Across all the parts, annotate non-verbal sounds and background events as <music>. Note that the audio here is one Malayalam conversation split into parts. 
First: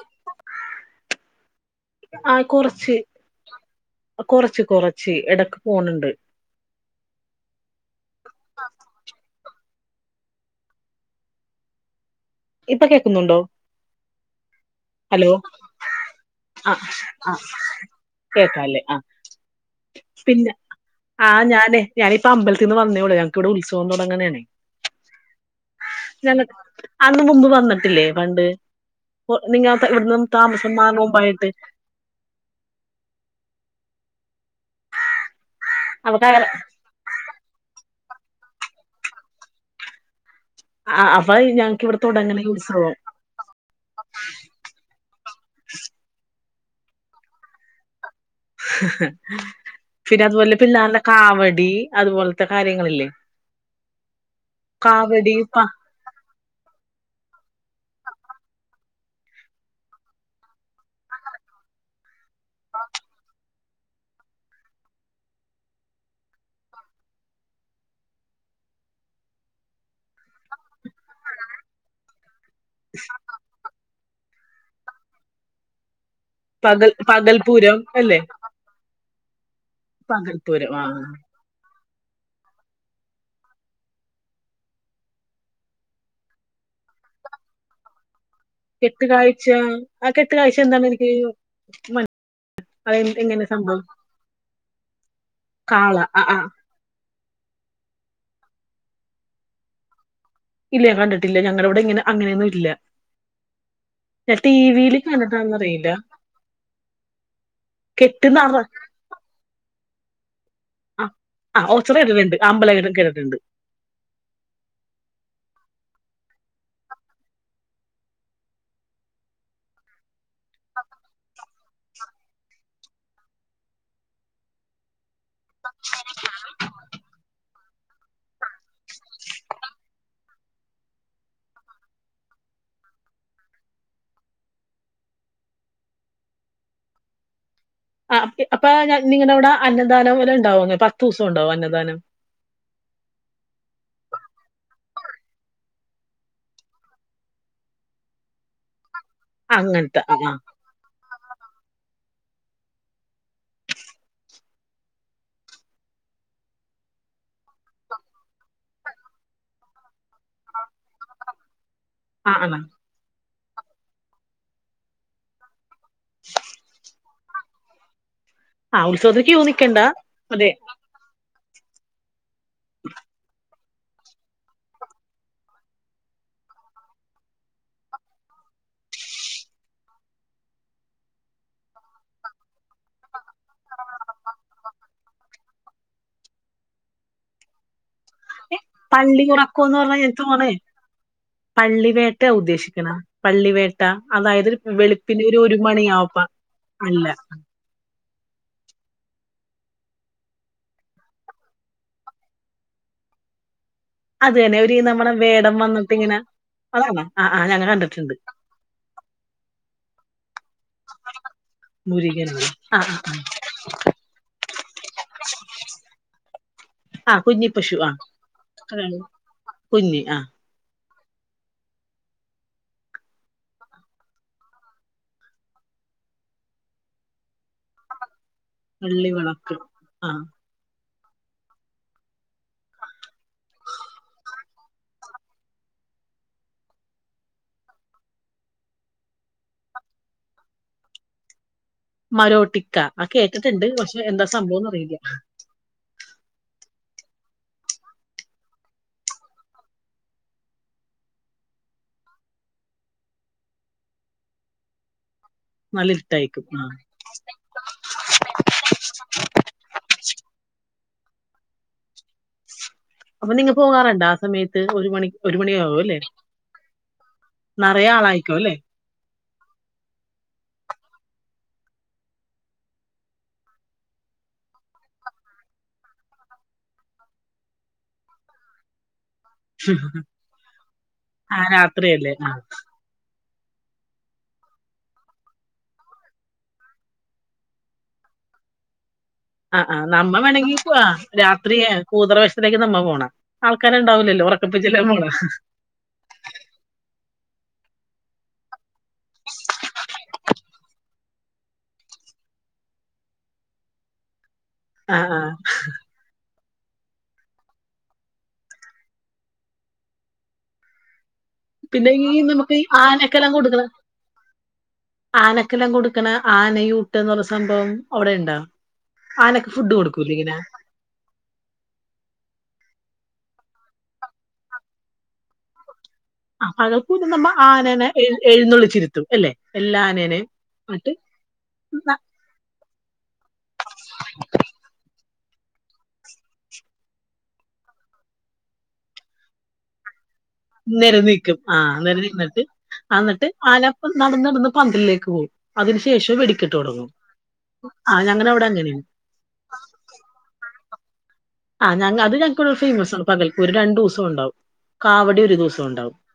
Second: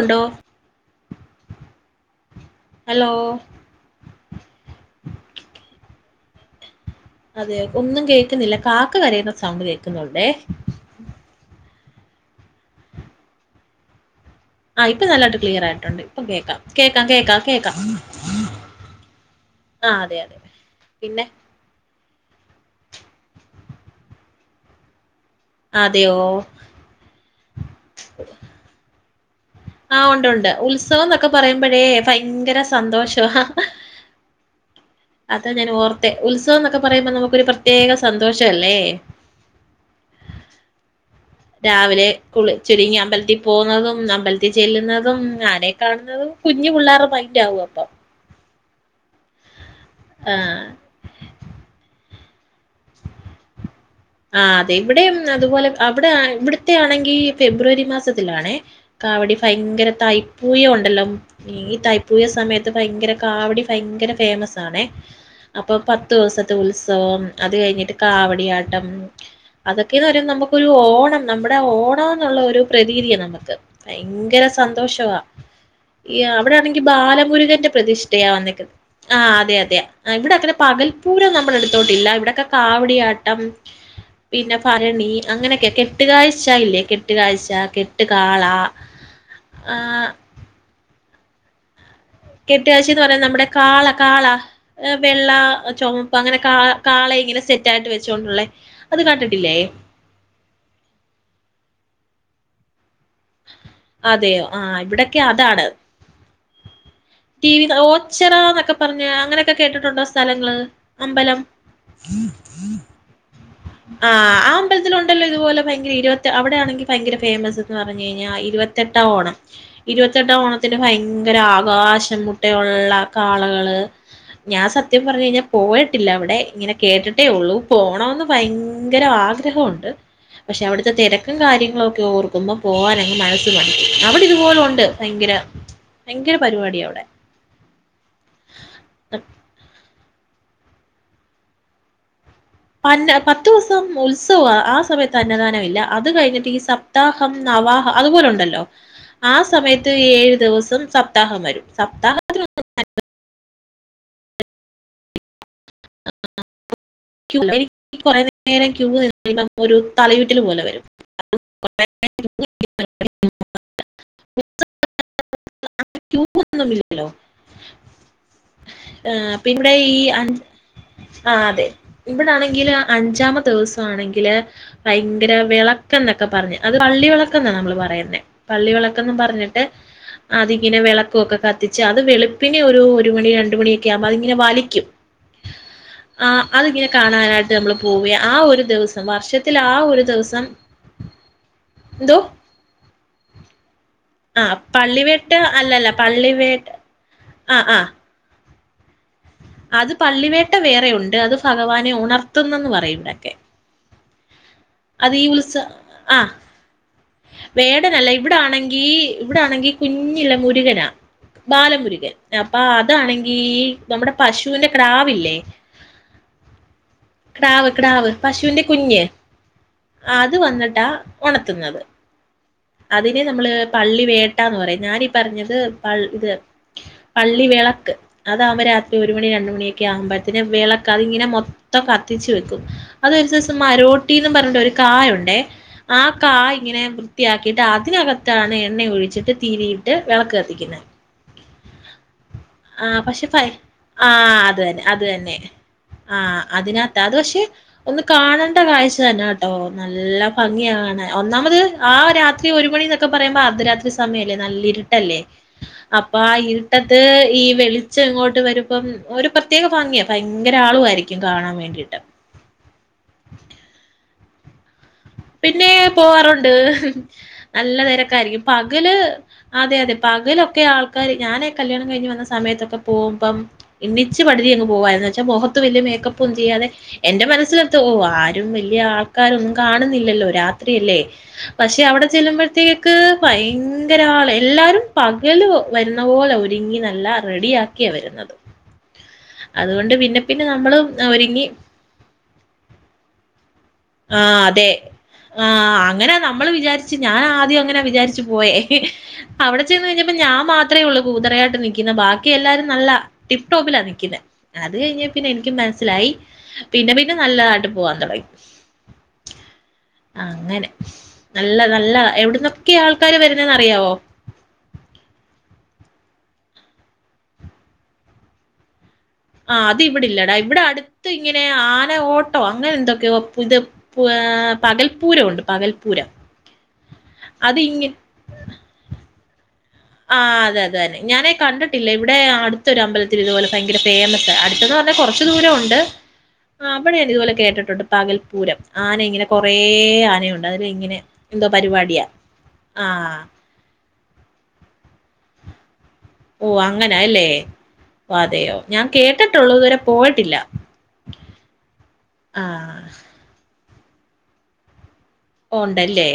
ഉണ്ടോ? ആ കൊറച്ച് ഹലോ? കൊറച്ച് കൊറച്ച് ഇടക്ക് പോണുണ്ട് അതെ ഒന്നും കേക്കുന്നില്ല കാക്ക കരയുന്ന സൗണ്ട് കേ ക്കുന്നൊണ്ടേ ഇപ്പൊ കേക്കുന്നുണ്ടോ ആഹ് ഇപ്പൊ ഹലോ നല്ലായിട്ട് ക്ലിയർ ആയിട്ടുണ്ട് ഇപ്പൊ കേക്കാം ആ കേക്കാം ആ കേക്കാം കേക്കാം കേക്കാല്ലേ ആ ആ അതെ അതെ പിന്നെ ഞാനിപ്പോ അമ്പലത്തിൽ നിന്ന് വന്നേ ഉള്ളൂ ഞങ്ങക്കിവിടെ ഉത്സവം തുടങ്ങണെ അതെയോ അന്ന് മുമ്പ് വന്നിട്ടില്ലേ പണ്ട് ഓ, നിങ്ങ ത- ആഹ് ഇവിടുന്ന് ഉണ്ട് ഉണ്ട് താമസം മാറുന്ന ഉത്സവം എന്നൊക്കെ മുമ്പായിട്ട് പറയുമ്പഴേ ഭയങ്കര സന്തോഷവാ <unintelligible> ഞാൻ ഓർത്തെ അവ ഉത്സവം എന്നൊക്കെ പറയുമ്പോ നമുക്കൊരു പ്രത്യേക സന്തോഷല്ലേ ആ അ രാവിലെ കുളിച്ചൊരുങ്ങി അമ്പലത്തിൽ പോന്നതും അമ്പലത്തിൽ ചെല്ലുന്നതും ആനെ കാണുന്നതും കുഞ്ഞു പിള്ളേര മൈന്റ് ആകും അപ്പൊ <inaudible> പിന്നെ അതുപോലെ ആഹ് പിള്ളേരുടെ കാവടി അതുപോലെ ത്തെ കാര്യങ്ങളില്ലേ ആ അതെ ഇവിടെയും കാവടി പ അതുപോലെ അവിടെ ഇവിടത്തെ ആണെങ്കി ഫെബ്രുവരി മാസത്തിലാണേ കാവടി ഭയങ്കര തൈപ്പൂയ ഉണ്ടല്ലോ ഈ തൈപ്പൂയ സമയത്ത് ഭയങ്കര കാവടി ഭയങ്കര ഫേമസ് ആണേ അപ്പൊ പത്തു ദിവസത്തെ ഉത്സവം അത് കഴിഞ്ഞിട്ട് കാവടിയാട്ടം <unintelligible> അതൊക്കെയന്ന് പറയുമ്പ നമുക്കൊരു ഓണം നമ്മുടെ ഓണ ള്ളൊരു പ്രതീതിയ നമുക്ക് ഭയങ്കര സന്തോഷമാ ഈ അവിടെ ആണെങ്കി പകൽ ബാലമുരുകന്റെ പകൽപൂരം അല്ലേ പ്രതിഷ്ഠയാ വന്നേക്ക് ആ അതെ അതെ അ ഇവിടെ അങ്ങനെ പകൽപൂരം ആ പകൽ പൂരം നമ്മളടു ട്ടില്ല ഇവിടൊക്കെ കാവടിയാട്ടം പിന്നെ ഭരണി അങ്ങനെയൊക്കെ കെട്ടുകാഴ്ച ഇല്ലേ കെട്ടുകാഴ്ച കെട്ട് കെട്ട് കാഴ്ച ആ കെട്ട് കാഴ്ച എന്താ അയ്യോ കെട്ട് കാഴ്ചേന്ന് പറയുന്ന നമ്മുടെ കാള കാള വെള്ള കാള ചുമപ്പ് ആ ആ അങ്ങനെ കാ കാള ഇങ്ങനെ സെറ്റ് ആയിട്ട് വെച്ചോണ്ടുള്ള അത് കണ്ടിട്ടില്ലേ ഇല്ല കണ്ടിട്ടില്ല ഞങ്ങള ഇവിടെ ഇങ്ങനെ അങ്ങനെയൊന്നും ഇല്ല ഞാൻ അതെയോ ടി ആഹ് വിയിൽ ഇവിടൊക്കെ അതാണ് കണ്ടിട്ടാന്നറിയില്ല ടി വി കെട്ട് ഓച്ചിറ നറ എന്നൊക്കെ പറഞ്ഞ് അങ്ങനെയൊക്കെ കേട്ടിട്ടുണ്ടോ സ്ഥലങ്ങൾ ആ അമ്പലം ആ ഓച്ചറ കേട്ടിട്ടുണ്ട് അമ്പലം കേട്ടിട്ടുണ്ട് ആ ആ അമ്പലത്തില ഉണ്ടല്ലോ ഇതുപോലെ ഭയങ്കര ഇരുപത്തി അവിടെയാണെങ്കിൽ ഭയങ്കര ഫേമസ് എന്ന് പറഞ്ഞ കഴിഞ്ഞാൽ ഇരുപത്തെട്ടാം ഓണം ഇരുപത്തെട്ടാം ഓണത്തിന്റെ ഭയങ്കര ആകാശ മുട്ടയുള്ള കാളകള് ഞാൻ സത്യം പറഞ്ഞ് കഴിഞ്ഞാൽ പോയിട്ട് ട്ടില്ല അവിടെ ഇങ്ങനെ കേട്ടിട്ടേ ഉള്ളൂ പോണമന്ന് ഭയങ്കര ആഗ്രഹമുണ്ട് പക്ഷെ അവിടുത്തെ തിരക്കും കാര്യങ്ങളുമൊക്കെ ഓർക്കുമ്പോൾ പോകാനങ്ങ് മനസ്സ് മടുക്കും അവിടെ ഇതുപോലും ഉണ്ട് ഭയങ്കര ഭയങ്കര പരിപാടി അവിടെ ആ അപ്പൊ നിങ്ങളവിടെ അന്നദാനം പോലെ ഉണ്ടാവുന്നേ പത്ത് ദിവസം ഉണ്ടാവും അന്നദാനം പന്ന പത്ത് ദിവസം ഉത്സവ ആ സമയത്ത് അന്നദാനമില്ല അത് കഴിഞ്ഞിട്ട് ഈ സപ്താഹം നവാഹം അതുപോലെ ഉണ്ടല്ലോ ആ സമയത്ത് അങ്ങനത്തെ ആ ഏഴു ആ ദിവസം സപ്താഹം വരും സപ്താഹം- അ <unintelligible> <unintelligible> നി കൊറെ നേരം ക്യൂ് നിന്ന ഒരു തലയൂട്ടില് പോലെ വരും ആ ആ <inaudible> ക്യൂ ഒന്നും ഇല്ലല്ലോ <inaudible> ആഹ് ഉത്സവത്തിന് ക്യു നിക്കണ്ട അഞ്ച് അതെ ആ അതെ ഇവിടാണെങ്കില് അഞ്ചാമത്തെ ദിവസം ആണെങ്കില് ഭയങ്കര വിളക്ക് എന്നൊക്കെ പറഞ്ഞ് അത് പള്ളി വിളക്ക് എന്നാ നമ്മൾ പറയുന്നേ പള്ളി വിളക്കെന്നും പറഞ്ഞിട്ട് അതിങ്ങനെ വിളക്കൊക്കെ കത്തിച്ച് അത് വെളുപ്പിനെ ഒരു ഒരു മണി രണ്ട് മണിയൊക്കെ ആകുമ്പോ അതിങ്ങനെ വലിക്കും ആ അതിങ്ങനെ കാണാനായിട്ട് നമ്മൾ പോവ്യെ ആ ഒരു ദിവസം പള്ളി വർഷത്തിൽ ആ ഉറക്കംന്ന് ഒരു പറഞ്ഞാ എൻ ദിവസം തോണേ പള്ളിവേട്ട ഉദ്ദേശിക്കണ പള്ളിവേട്ട ആ അതായത് വെളുപ്പിന് ഒരു പള്ളിവേട്ട് ഒരു അല്ലല്ല മണിയാവുമ്പ പള്ളിവേട് അല്ല ആഹ് ആഹ് അത് പള്ളിവേട്ട വേറെ ഉണ്ട് അത് ഭഗവാനെ ഉണർത്തുന്നന്ന് പറയും ഇവിടെക്കെ അത് തന്നെ നമ്മുടെ വേടൻ വന്നിട്ട് ഇങ്ങനെ ആഹ് അതാണോ വേടനല്ല ഇവിടാണെങ്കി ഇവിടൊണെങ്കി കുഞ് നിളമ്പൂരു മുരുകനാ ബാലമുരുകൻ മുരുകനാണ് അപ്പൊ ആ ആ അതാണെങ്കി നമ്മുടെ പശുവിന്റെ ക്ടാവില്ലേ ആ കുഞ്ഞി ക്ടാവ് പശു ആ ക്ടാവ് പശുവിന്റെ അതാണ് കുഞ്ഞ് കുഞ്ഞി ആ അത് വന്നിട്ടാ ഉണത്തുന്നത് അതിനെ നമ്മള് പള്ളി വേട്ടാന്ന് പറയും ഞാനീ പറഞ്ഞത് പ ഇത് പള്ളി വിളക്ക് അതാവുമ്പോ രാത്രി വെള്ളി ഒരു മണി രണ്ട് വിളക്ക് മണിയൊക്കെ ആ ആവുമ്പോഴ്ത്തേന് വിള കഴ്ങ്ങിനെ മൊത്തം കത്തിച്ചു വെക്കും. അത് സെയ്‌സ് മരോട്ടീന്നും പറഞ്ട്ട് ഒരു കായുണ്ട് ആ കായ് ഇങ്ങനെ വൃത്തിയാക്കിട്ട് അതിനകത്താണ് എണ്ണ ഒഴിച്ചിട്ട് തിരിയിട്ട് വെളക്ക് കത്തിക്കുന്നേ. മരോട്ടിക്ക ആ കേട്ടിട്ട് ണ്ട്. പക്ഷെ ആ എന്താ അത് സംഭവന്ന് തന്നെ അറീല. അത് തന്നെ ആഹ് അതിനകത്ത് അത് പക്ഷെ ഒന്ന് കാണേണ്ട കാഴ്ച തന്നാട്ടോ നല്ല ഭംഗിയാകാണൻ. ഒന്നാമത് ആ രാത്രി ഒരു മണിന്നൊക്കെ പറയുമ്പോ അർധരാത്രി സമയല്ലേ നല്ല ഇര്ട്ടല്ലേ. നല്ല അപ്പൊ ഇരുട്ടായിരിക്കും ആ ഇര്ട്ടത്ത് ഈ വെളിച്ചം ഇങ്ങോട്ട് വരുമ്പം ഒരു പ്രത്യേക ഭംഗിയാ ഭയങ്കര ആളു ആയിരിക്കും കാണാൻ വേണ്ടീട്ട്. അപ്പ നിങ്ങ പോകാറ്ണ്ടാ? സമയത്ത് ഒരു മണി ഒരു പിന്നേ മണിയാവും അല്ലേ പോവാറുണ്ട്. നിറയെ ആളായിക്കോ നല്ലതെരക്കായിയിരിക്കു. അല്ലേ പകല് അതെ അതെ പകലൊക്കെ ആൾക്കാര് ഞാനെ കല്യാണം കഴിഞ്ഞ് വന്ന സമയത്തൊക്കെ പോകുമ്പം എണ്ണിച്ച് പഠുതി അങ്ങ് പോവായിന്ന് വെച്ചാ മുഖത്ത് വലിയ മേക്കപ്പും ചെയ്യാതെ എന്റെ മനസ്സിലെത്ത ഓ ആരും വലിയ ആ ൾക്കാരൊന്നും കാണ കാണുന്നില്ലല്ലോ രാത്രിയല്ലേ ആ പക്ഷെ അവിടെ രാത്രിയല്ലേ ആ ചെല്ലുമ്പോഴത്തേക്ക് ഭയ ങ്കര ആള് എല്ലാരും പകല് വരുന്ന പോലെ ഒരുങ്ങി നല്ല റെഡി ആക്കിയാ വരുന്നത്. ആ ആ അതുകൊണ്ട് നമ്മ പിന്നെ പിന്നെ വേണങ്കി പോവ നമ്മള് ഒരുങ്ങി രാത്രി കൂതറ വേഷത്തിലാ നമ്മ പോണ ആ ആൾക്കാരുണ്ടാവില്ലല്ലോ അതെ ഉറക്കപ്പിച്ചില്ല ആഹ് അങ്ങനെ നമ്മള് വിചാരിച്ച് ഞാനാദ്യം അങ്ങനെ വിചാരിച്ച് പോയേ അവിടെ ചെന്ന് കഴിഞ്ഞപ്പോ ഞാൻ മാത്രേ ഉള്ളൂ കൂതറയായിട്ട് നിക്കിന്നേ ബാക്കി എല്ലാരും നല്ല ടിപ്ടോപ്പിലാ നിക്കിന്നേ. അത് ആ കഴിഞ്ഞാ ആ പിന്നെ എനിക്കും മനസ്സിലായി പിന്നെ പിന്നെ നല്ലതാട്ട് പോവാൻ തൊടങ്ങി അങ്ങനെ നല്ല പിന്നെ നല്ല ഈ നമുക്ക് ഈ എവിടുന്നൊക്കേ ആൾക്കാര് ആനക്കെല്ലാം വരുന്നേന്ന് കൊടുക്കണ അറിയാവോ ക്കണ ആനയൂട്ട്ന്ന് പറയണ സംഭവം അവിടെണ്ടോ ആ അത് ഇവിടില്ലടാ ഇവിടെ അട്ത്ത് ഇങ്ങനെ ആന ഓട്ടോ അങ്ങനെ എന്തൊക്ക ഇത് പുത പ് ആ പകൽപ്പൂരവുണ്ട് പകൽ ആ പകൽ പൂരം നമ്മ ആനനെ എഴ് എഴുന്നള്ളിച്ചിരുത്തും അല്ലെ ആഹ് അതെ അതെ അതന്നെ ഞാനേ കണ്ടിട്ടില്ല ന- ഇവിടെ അട് തൊരമ്പല ത്തിൽ ഇത്പോലെ ഭയങ്കര ഫേമസാ അടുത്ത്ന്ന് പറഞ്ഞാ കൊറ ച്ച് ദൂരം ഉണ്ട് അവിടെ ഞാൻ ഇതുപോലെ കേട്ടിട്ടുണ്ട് പകൽപ്പൂരം ആന ഇങ്ങനെ കൊറേ ആനയുണ്ട് അതിൽ ഇങ്ങനെ നെരന്ന് നിക്കും എന്തോ ആ പരിപാടിയാ നെരന്നിട്ട് ആ അന്ന്ട്ട് ആന നടന്നടന്ന് പന്തലിലേക്ക് പോകും അതിന് ശേ ഓ അങ്ങനെ അല്ലേ ആ ഞങ്ങളുടെ അവിടെ അതെയോ അങ്ങനെയാണ് ഞാൻ കേട്ടിട്ടുള്ളൂ ഇത് വരെ പോയിട്ടില്ല. ആ ഞങക് അത് ആ ഞങ്ങൾക്ക് ഫേമസ് ആ പകൽപ്പ് ഒരു രണ്ടുസം ഉണ്ടാവും കാവടി ഒരു ഓ, ദിവസം ഇണ്ടാവും ഉണ്ടല്ലേ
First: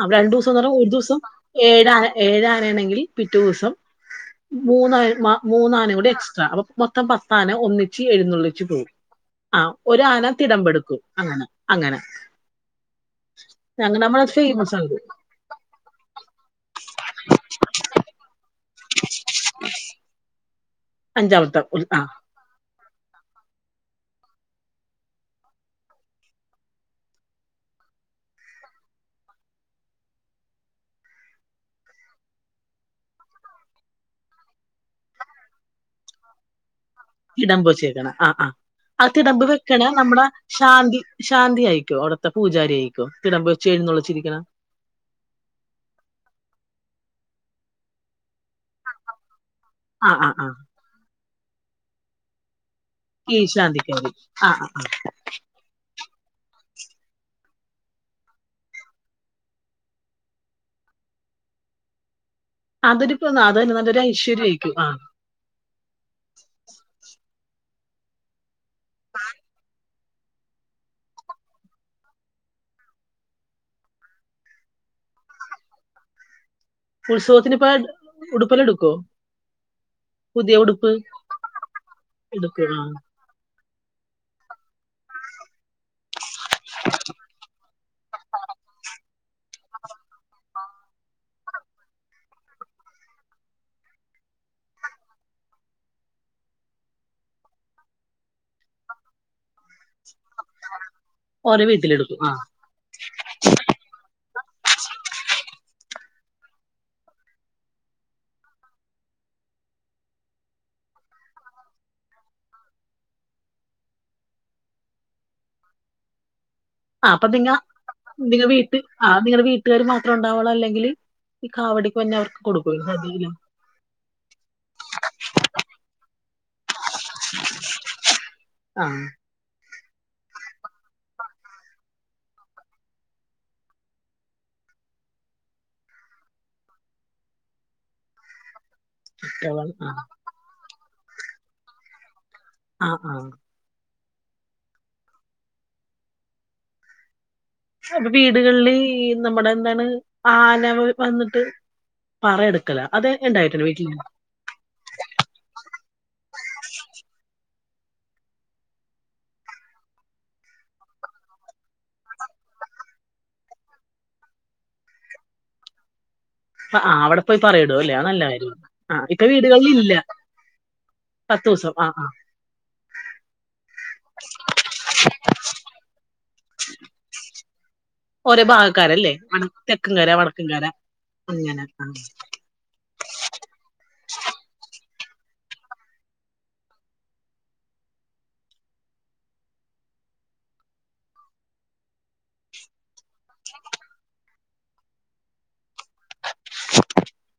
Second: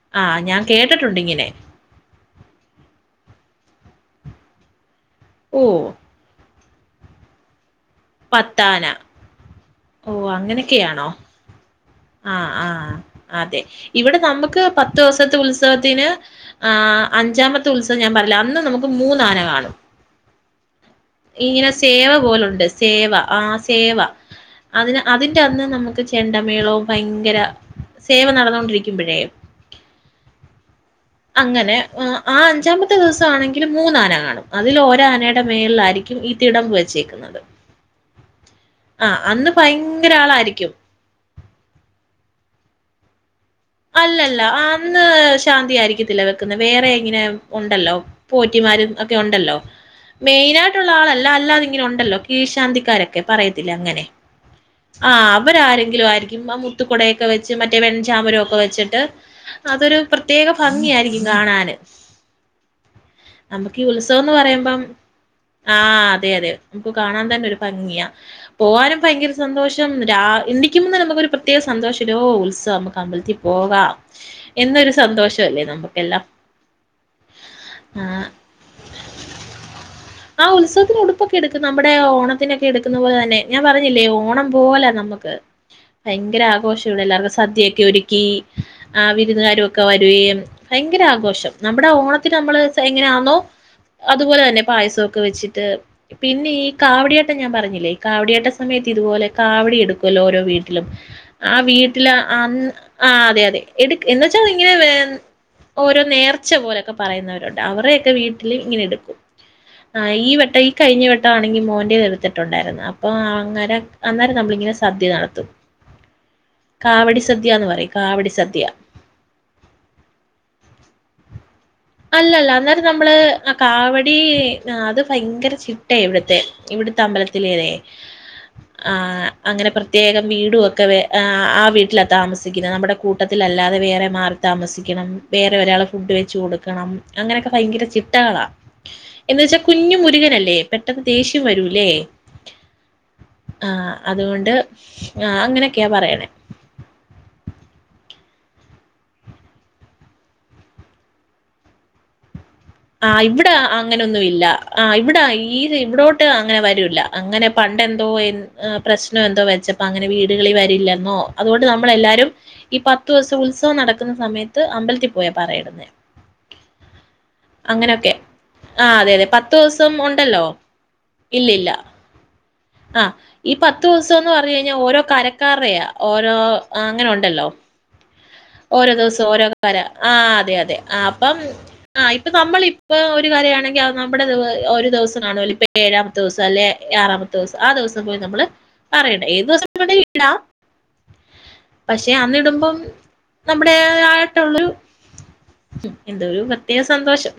അപ്പ ആ രണ്ടോസംന്ന് ഞാൻ പറ ഒരു ദിവസം കേട്ടിട്ടുണ്ട് ഇങ്ങനെ ഏഴ് ആന ഏഴ് ആന ആണെങ്കിൽ പിറ്റ ദിവസം മൂന്നാൾ മ ഓ മൂന്ന ആാന കൂടെ എക്സ്ട്രാ അപ്പെ മൊത്തം പത്താന ഒന്നിട്ട് ഉച്ചി എഴുന്നള്ളച്ച് പത്താന പോവും ആഹ് ഓ അങ്ങനെയൊക്കെയാണോ അങ്ങനെ ആഹ് ആഹ് അതെ ഞങ്ങ ഇവിടെ നമ്മളെ നമുക്ക് ഫേമസ് ആണ് പത്ത് ഇത് ദിവസത്തെ ഉത്സവത്തിന് ആഹ് അഞ്ചാമത്തെ ഉത്സം ഞാൻ പറില്ല അന്ന് നമുക്ക് മൂന്നാന കാണും അഞ്ചാമത്തെ ഇങ്ങനെ ഉൽ ആ സേവ പോലുണ്ട് സേവ ആഹ് സേവ അതിന് അതിന്റെ അന്ന് നമ്മക്ക് ചെണ്ട മേളോ ഭയങ്കര സേവ നടന്നുകൊണ്ടിരിക്കുമ്പോഴേ അങ്ങനെ ആഹ് അഞ്ചാമത്തെ ദിവസണെങ്കിൽ മൂന്ന് ആന കാണും അതിൽ ഒരാനെടെ മേളിലായിരിക്കും ഈ തിടമ്പ് വെ ഇടം പോച്ചേക്ക്ണെ ആഹ് ആഹ് ആഹ് അത്തി ഡമ്പ് അന്ന് വെക്കണ ഭയങ്കര നമ്മുടെ ആളായിരിക്കും ശാന്തി ശാന്തിയായിട്ട് അവിടത്ത പൂജാരിആയിരിക്കൊ തിടംമ്പ് <unintelligible> അല്ലല്ല അന്ന് ശാന്തി ആയിരിക്കത്തില്ല വെക്കുന്നെ വേറെ ഇങ്ങനെ ഉണ്ടല്ലോ പോറ്റിമാരും ഒക്കെ ഒണ്ടല്ലോ ആ ആ ആ മെയിനായിട്ടുള്ള ആള അല്ലാതിങ്ങനെ ഉണ്ടല്ലോ കീഴ് ശാന്തി <unintelligible> ഈ പറയത്തില്ലെ അങ്ങനെ ശാന്തിക്കാരി ആ ആ അവരാരെങ്കിലും ആയിരിക്കും മുത്തു കുടയൊക്കെ വെച്ച് മറ്റേ വെചാമരം വെച്ചിട്ട് അതൊരു പ്രത്യേക ഭംഗിയായിരിക്കും കാണാന് അതൊരു ഇപ്പൊ അതന്നെ നമു‌ക്കി നല്ലൊരു ഉത്സവംന്ന് ഐശ്വര്യം ആയിരിക്കും പറയുമ്പം ആ ആഹ അതെ അതെ നമുക്ക് കാണാൻ തന്നെ ഒരു ഭംഗിയ പോകാനും ഭയങ്കര സന്തോഷം <unintelligible> പോകാം എന്നൊരു സന്തോഷല്ലേ നമ്മുക്കെല്ലാം ഉത്സവത്തിന് ഇപ്പൊ ആ ഉടുപ്പെല്ലാം എടുക്കോ ആ പുതിയ ഉടുപ്പ് ഉത്സവത്തിന് ഉടുപ്പൊക്കെ എടുക്കും നമ്മുടെ ഓണത്തിനൊക്കെ എടുക്കും ആ എടുക്കുന്ന പോലെ തന്നെ. ഞാൻ പറഞ്ഞില്ലേ ഓണം പോലെ നമ്മുക്ക് ഭയ ആഘോഷ <unintelligible> സദ്യക്കെ ഒരു‌ക്കി ആ വിരുന്ന് വീട്ടുകാരൊക്കെ വരുകയും ഭയങ്കര ആഘോഷം നമ്മുടെ ഓണത്തിന് നമ്മൾ എങ്ങനെയാന്നോ അതുപോലെ തന്നെ പായസമൊക്കെ വെച്ചിട്ട് പിന്നെ ഈ കാവടിയാട്ടം ഞാൻ പറഞ്ഞില്ലേ കാവടിയാട്ട സമയത്ത് ഇതുപോലെ കാവടി എടുക്കും ഓരോ വീട്ടിലും ആ ഓരോ വീട്ടില് വീട്ടിലെടുക്കും ആ അ ആ അതെ അതെ എ എ വെച്ചാൽ ഇങ്ങനെ ഓരോ നേർച്ച പോലൊക്കെ പറയുന്നവരുണ്ട് അവര്ടൊക്കെ വീട്ടിൽ ഇങ്ങനെ എടുക്കും ആ ഈ വട്ടം ഈ കഴിഞ്ഞ വെട്ട ആണെങ്കിൽ മോൻ എടുത്തിട്ടുണ്ടായിരുന്നു അപ്പൊ അങ്ങന അന്നേരം നമ്മള ഇങ്ങനെ സദ്യ നടത്തും ആ കാവടി അപ്പൊ നിങ്ങ സദ്യന്ന് പറയും കാവടി നിങ്ങ സദ്യ വീട്ട ആ നിങ്ങളടെ വീട്ടുകാർ മാത്രം ഉണ്ടാവുള്ളൂ അല്ലെങ്കില് അല്ലല്ല അന്നേരം നമ്മള് ആ കാവടി അത് ഭയങ്കര ചിട്ട ഇവിടത്തെ ഇവിടെത്തെ അമ്പലത്തിലെ ആ അങ്ങനെ പ്രത്യേകം വീടും ഒക്കെ ആ വീട്ടിലാണ് താമസിക്കുന്നത് നമ്മുടെ കൂട്ടത്തിലല്ലാതെ വേറെ മാറി താമസിക്കണം വേറെ ഒരാള് ഫുഡ് വെച്ച് കൊടുക്കും ക്കണം അങ്ങനെയൊക്കെ ഭയങ്കര ചിട്ടകളാ എന്നുവെച്ചാൽ ഇഷ്ടമാണ്. കുഞ്ഞു ആ മുരുകനല്ലേ പെട്ടെന്ന് ദേഷ്യം വരൂല്ലേ ആഹ ആഹ ആഹ് അതുകൊണ്ട് ആ അങ്ങനെയൊക്കെയ പറയണേ അപ്പൊ വീടുകളില് നമ്മടെ എന്താണ് ആന വന്നിട്ട് പറ എടുക്ക ആ ഇവിടെ അങ്ങനൊന്നും ഇല്ല ആ ഇവിടെ ഈത് ഇവിടോട്ട് അങ്ങനെ വരൂല്ല അങ്ങനെ പണ്ടെന്തോ പ്രശ്നം എന്തോ വെച്ചപ്പോ അങ്ങനെ വീടുകളി വരില്ലെന്നോ അതുകൊണ്ട് നമ്മൾ എല്ലാവരും ഈ പത്തു ദിവസം ഉത്സവം നടക്കുന്ന സമയത്ത് അമ്പലത്തിൽ പോയ പറയിടുന്നേ ആ ആ അവിടെ പോയി പറയിടും അല്ലേ ആ അങ്ങനെയൊക്കെ നല്ല കാര്യം ആഹ ആ അതെ ഇപ്പൊ അതെ പത്ത് വീടുകളിൽ ദിവസം ഇല്ല ഉണ്ടല്ലോ പത്ത് ഇല്ലല്ല ദിവസം ആ ആ ആഹ ഈ പത്ത് ദിവസംന്ന് പറഞ്ഞ കഴിഞ്ഞാൽ ഓരോ കരക്കാർടെ ഓരോ അങ്ങനെ ഉണ്ടല്ലോ ഓരോ ഭാഗക്കാരല്ലേ ദിവസം ഓരോ തെക്കും കര ആ വടക്കും അതെ കര അതെ ആ അപ്പം അങ്ങനെ ആ ഇപ്പൊ നമ്മളിപ്പ ഒരു കര ആണെങ്കിൽ നമ്മുടെ ഇതു ഒരു ദിവസം കാണുവാല്ലോ ഇപ്പ ഏഴാമത്തെ ദിവസം അല്ലെ ആറാമത്തെ ദിവസം ആ ദിവസം പോയി നമ്മള് പറ ഇടും ഏത് ദിവസം ഇടാം പക്ഷെ അന്നിടുമ്പം നമ്മുടെതായിട്ടുള്ളൊരു എന്തോ ഒരു പ്രേത്യേക സന്തോഷം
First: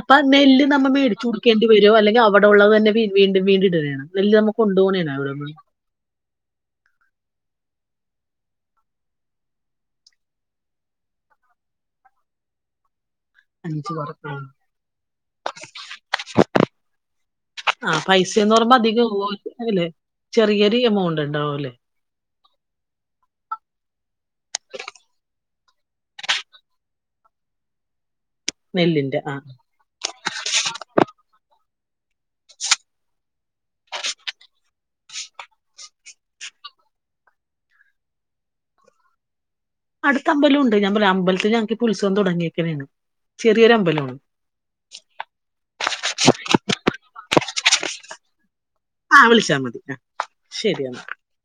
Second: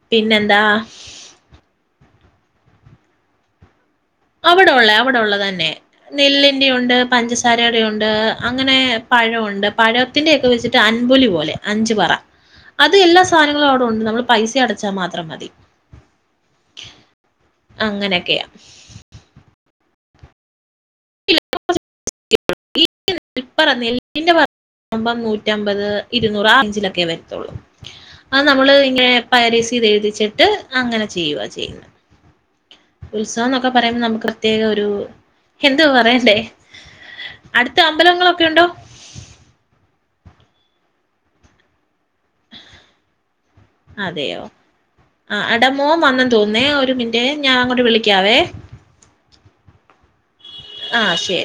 അപ്പൊ പിന്നെന്താ നെല്ല് നമ്മൾ മേടിച്ചു കൊടുക്കേണ്ടി വരോ അല്ലെങ്കിൽ അവ അവിടെ ഉള്ളത് തന്നെ വീണ്ടും വീണ്ടും ഇടുണെ ആണ് അവിടെള്ളേ അവിടെള്ളേ തന്നെ നെല്ല് പഞ്ചസാരയുടെണ്ട് അങ്ങനെ പഴോണ്ട് പഴത്തിന്റെ ഒക്കെ വെച്ചിട്ട് അൻപൊലി പോലെ അഞ്ചു പറ അത് എല്ലാ എല്ലാ സാധനങ്ങളും അവിടെ അഞ്ച് ഉണ്ട് നമ്മൾ കുറച്ച് പൈസ അടച്ചാൽ മാത്രം മതി അങ്ങനെയൊക്കെയാ ചെറിയ അധിക എമൗണ്ട് ഉണ്ടാവും അല്ലേ നെല്ലിന്റെ പറയുമ്പോ നൂറ്റമ്പത് ഇരുന്നൂറ് ആ റേഞ്ചിലൊക്കെ വരത്തുള്ളൂ അ നമ്മള് ഇങ്ങനെ നെല്ലിന്റെ ആ പരിസി എഴുതിച്ചിട്ട് അങ്ങനെ ചെയ്യുക ചെയ്യുന്നത് ഉത്സവം എന്നൊക്കെ പറയുമ്പോൾ നമുക്ക് പ്രത്യേക ഒരു എന്തുവാ പറയണ്ടേ അടുത്ത അമ്പലങ്ങളൊക്കെ ഉണ്ടോ സ്മ്പലംുണ്ട് ഞ അമ്പലത്തില് ഞങ്ങക്ക് ഉത്സവം തുടങ്ങിയക്കെയാണ് അതെയോ ആ ഇടമോ വന്ന തോന്നേ ഒരു മിനി േ ഞാൻ അങ്ങോട്ട് വിളിക്കാവേ ആഹ് വിളിച്ചാൽ മതി ആ ശരിയാൽ ആ ശരി